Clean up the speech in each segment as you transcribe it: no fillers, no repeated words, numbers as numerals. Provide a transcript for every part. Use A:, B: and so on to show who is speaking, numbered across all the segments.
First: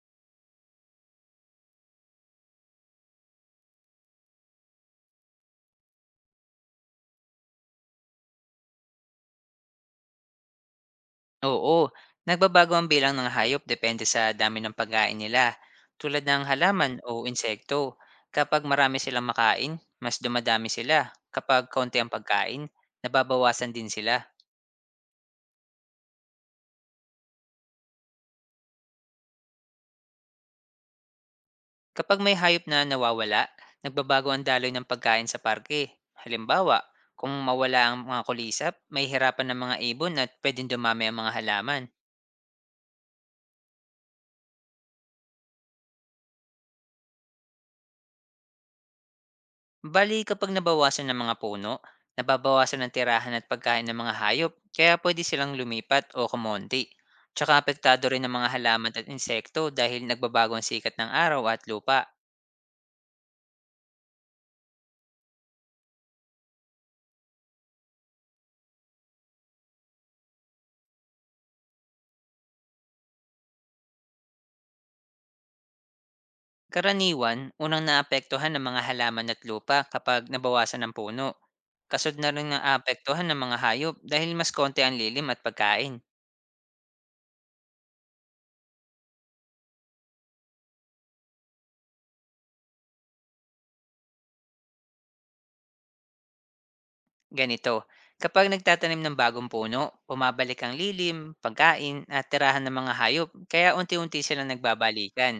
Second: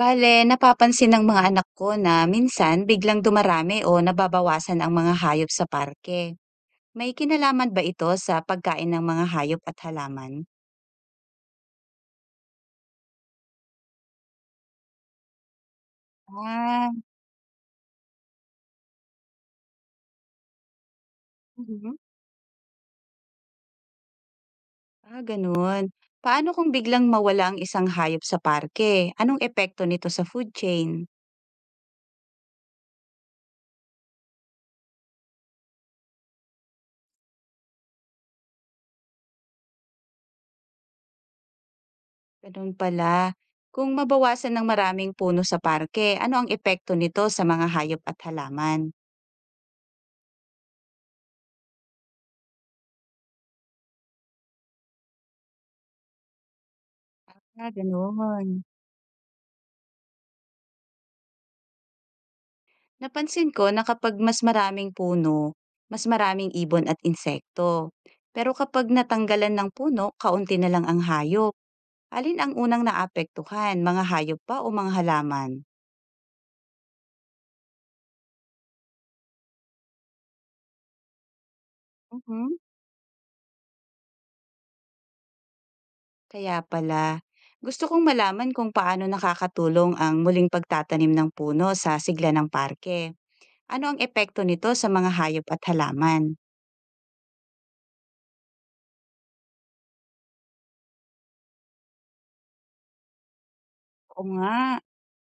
A: Bale, napapansin ng mga anak ko na minsan biglang dumarami o nababawasan ang mga hayop sa parke. May kinalaman ba ito sa pagkain ng mga hayop at halaman?
B: Oo, nagbabago ang bilang ng hayop depende sa dami ng pagkain nila, tulad ng
A: Ah,
B: halaman o insekto. Kapag marami silang makain, mas dumadami sila. Kapag kaunti
A: mhm.
B: ang pagkain, nababawasan din sila.
A: Ah, ganun. Paano kung biglang mawala ang isang hayop sa parke? Anong epekto nito sa food chain?
B: Kapag may hayop na nawawala, nagbabago ang daloy ng pagkain sa parke. Halimbawa, kung mawala ang mga kulisap, may hirapan ng mga ibon at pwedeng dumami ang mga halaman.
A: Ganun pala. Kung mabawasan ng maraming puno sa parke, ano ang epekto nito sa mga hayop at halaman?
B: Bali kapag nabawasan ng mga puno, nababawasan ng tirahan at pagkain ng mga hayop kaya pwede silang lumipat o kumonti. Tsaka
A: Ah,
B: apektado rin ng mga
A: ganun.
B: halaman at insekto dahil nagbabago ang sikat ng araw at lupa.
A: Napansin ko na kapag mas maraming puno, mas maraming ibon at insekto. Pero kapag natanggalan ng puno, kaunti na lang ang hayop. Alin ang unang naapektuhan, mga hayop pa o mga halaman?
B: Karaniwan, unang naapektuhan ng mga halaman at lupa kapag nabawasan ng puno. Kasod na rin
A: Mhm.
B: ang apektuhan ng mga hayop dahil mas konti ang lilim at pagkain.
A: Kaya pala, gusto kong malaman kung paano nakakatulong ang muling pagtatanim ng puno sa sigla ng parke. Ano ang epekto nito sa mga hayop at halaman?
B: Ganito, kapag nagtatanim ng bagong puno, pumabalik ang lilim, pagkain, at tirahan ng mga hayop, kaya unti-unti
A: Oo
B: silang
A: nga.
B: nagbabalikan.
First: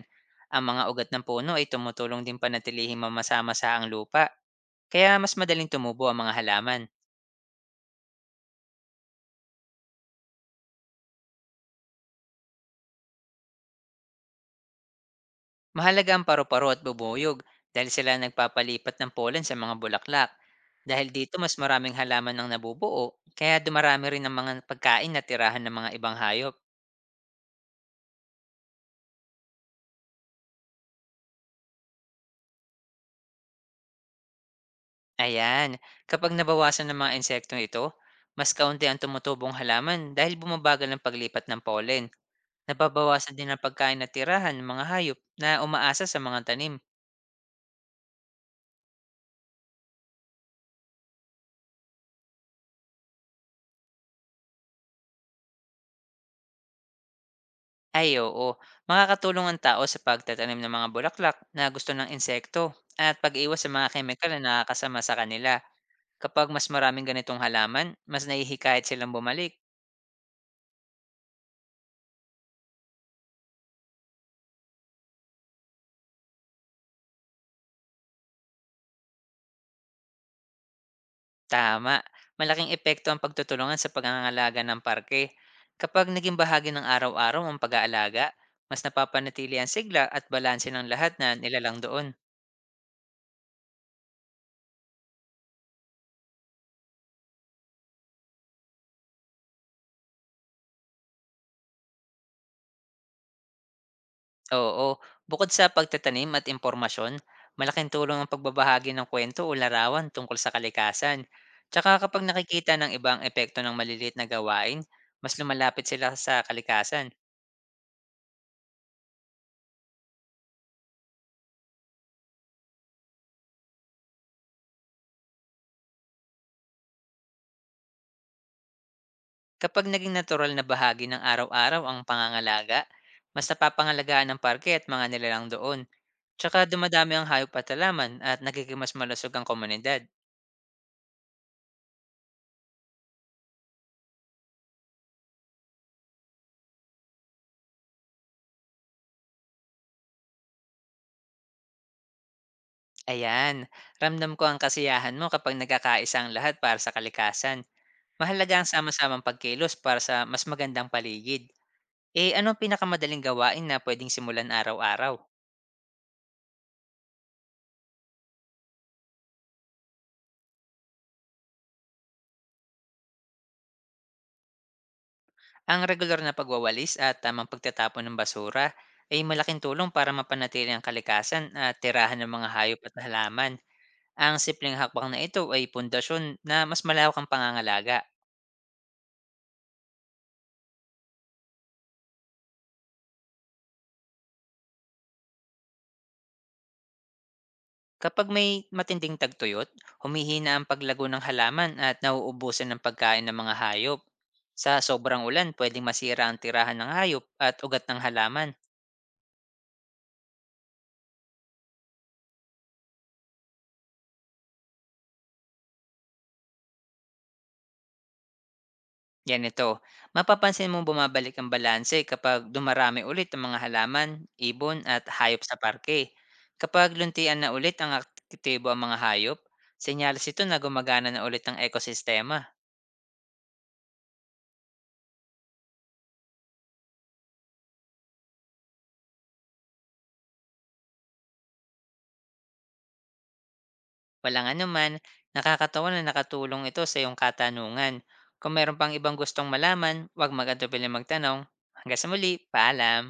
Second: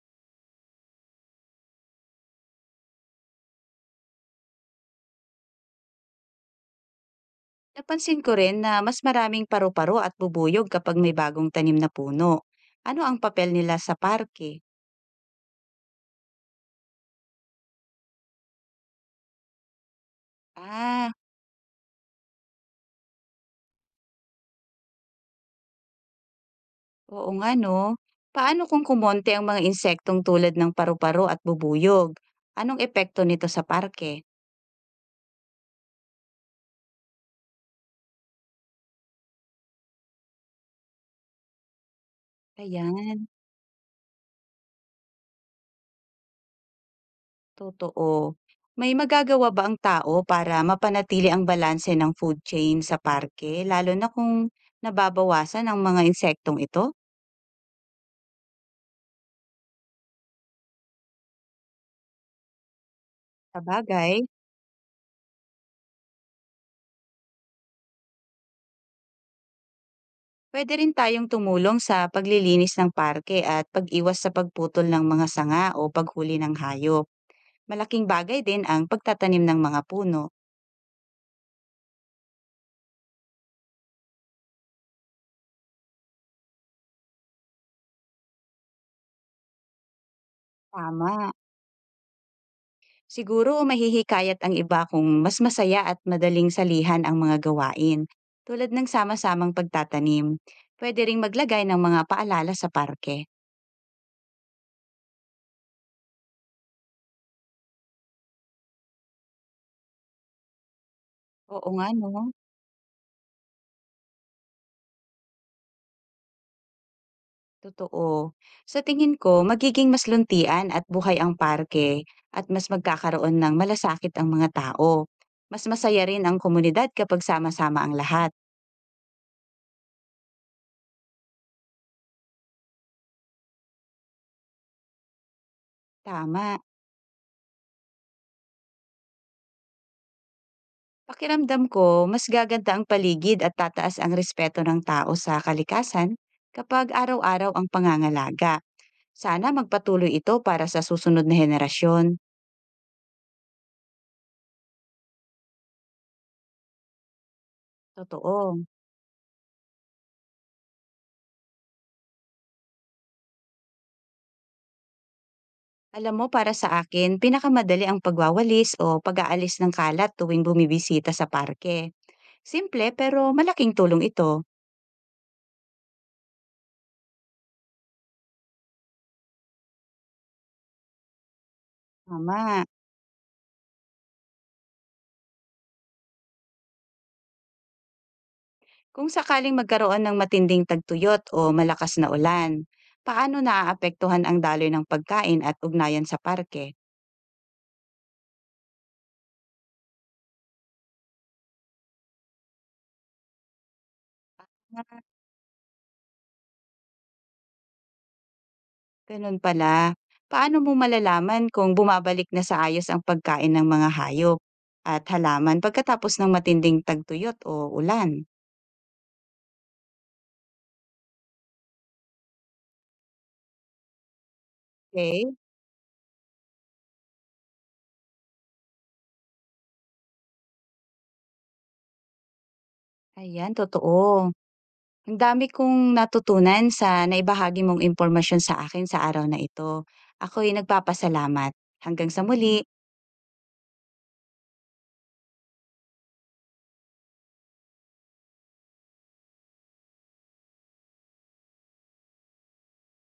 B: Ang mga ugat ng puno ay tumutulong din panatilihing mamasa-masa ang lupa, kaya mas madaling tumubo ang mga halaman.
A: Napansin ko rin na mas maraming paru-paro at bubuyog kapag may bagong tanim na puno. Ano ang papel nila sa parke?
B: Mahalaga ang paru-paro at bubuyog dahil sila ang nagpapalipat ng pollen sa mga bulaklak. Dahil
A: Ah,
B: dito mas maraming halaman ang nabubuo, kaya dumarami rin ang mga pagkain na tirahan ng mga ibang hayop.
A: oo nga no. Paano kung kumonte ang mga insektong tulad ng paru-paro at bubuyog? Anong epekto nito sa parke?
B: Ayan, kapag nabawasan ng mga insektong ito, mas kaunti ang tumutubong halaman dahil bumabagal ang paglipat ng pollen.
A: Ayan,
B: Nababawasan din ang pagkain at tirahan ng mga hayop na umaasa sa mga tanim.
A: totoo. May magagawa ba ang tao para mapanatili ang balanse ng food chain sa parke, lalo na kung nababawasan ang mga insektong ito?
B: Ay oo, makakatulong ang tao sa pagtatanim ng mga bulaklak na gusto ng insekto at pag-iwas sa mga
A: Sabagay.
B: kemikal na nakakasama sa kanila. Kapag mas maraming ganitong halaman, mas nahihikayat silang bumalik.
A: Pwede rin tayong tumulong sa paglilinis ng parke at pag-iwas sa pagputol ng mga sanga o paghuli ng hayop. Malaking bagay din ang pagtatanim ng mga puno.
B: Tama. Malaking epekto ang pagtutulungan sa pangangalaga ng parke. Kapag naging bahagi ng araw-araw ang pag-aalaga, mas napapanatili ang sigla at balanse ng lahat na
A: Tama.
B: nilalang doon.
A: Siguro mahihikayat ang iba kung mas masaya at madaling salihan ang mga gawain. Tulad ng sama-samang pagtatanim. Pwede ring maglagay ng mga paalala sa parke.
B: Oo, bukod sa pagtatanim at impormasyon, malaking tulong ang pagbabahagi ng kwento o larawan tungkol sa kalikasan.
A: Oo nga
B: Tsaka kapag
A: no.
B: nakikita ng ibang epekto ng maliliit na gawain, mas lumalapit sila sa kalikasan.
A: Totoo. Sa tingin ko, magiging mas luntian at buhay ang parke at mas magkakaroon ng malasakit ang mga tao. Mas masaya rin ang komunidad kapag sama-sama ang lahat.
B: Kapag naging natural na bahagi ng araw-araw ang pangangalaga, mas napapangalagaan ng parke at mga nilalang doon. Tsaka
A: Tama.
B: dumadami ang hayop at halaman at nagiging mas malusog ang komunidad.
A: Pakiramdam ko, mas gaganda ang paligid at tataas ang respeto ng tao sa kalikasan kapag araw-araw ang pangangalaga. Sana magpatuloy ito para sa susunod na henerasyon.
B: Ayan, ramdam ko ang kasiyahan mo kapag nagkakaisa ang lahat para sa kalikasan. Mahalaga
A: Totoo.
B: ang sama-samang pagkilos para sa mas magandang paligid. Eh, anong pinakamadaling gawain na pwedeng simulan araw-araw?
A: Alam mo, para sa akin, pinakamadali ang pagwawalis o pag-aalis ng kalat tuwing bumibisita sa parke. Simple pero malaking tulong ito.
B: Ang regular na pagwawalis at tamang pagtatapon ng basura ay malaking tulong para mapanatili ang kalikasan at tirahan ng mga
A: Tama.
B: hayop at halaman. Ang simpleng hakbang na ito ay pundasyon na mas malawak ang pangangalaga.
A: Kung sakaling magkaroon ng matinding tagtuyot o malakas na ulan, paano naaapektuhan ang daloy ng pagkain at ugnayan sa parke?
B: Kapag may matinding tagtuyot, humihina ang paglago ng halaman at nauubusan ng pagkain ng mga hayop. Sa
A: Ah,
B: sobrang ulan, pwedeng masira ang tirahan ng hayop at ugat ng halaman,
A: ganun pala. Paano mo malalaman kung bumabalik na sa ayos ang pagkain ng mga hayop at halaman pagkatapos ng matinding tagtuyot o ulan?
B: yan. Ganito, mapapansin mong bumabalik ang balanse kapag dumarami ulit ang mga halaman, ibon at
A: Okay?
B: hayop sa parke. Kapag luntian na ulit ang aktibo ang mga hayop, senyales ito na gumagana na ulit ang ekosistema.
A: Ayan, totoo. Ang dami kong natutunan sa naibahagi mong impormasyon sa akin sa araw na ito. Ako'y nagpapasalamat. Hanggang sa muli.
B: Walang anuman, nakakatawa na nakatulong ito sa iyong katanungan. Kung meron pang ibang gustong malaman, huwag mag-atubili magtanong. Hanggang sa muli, paalam!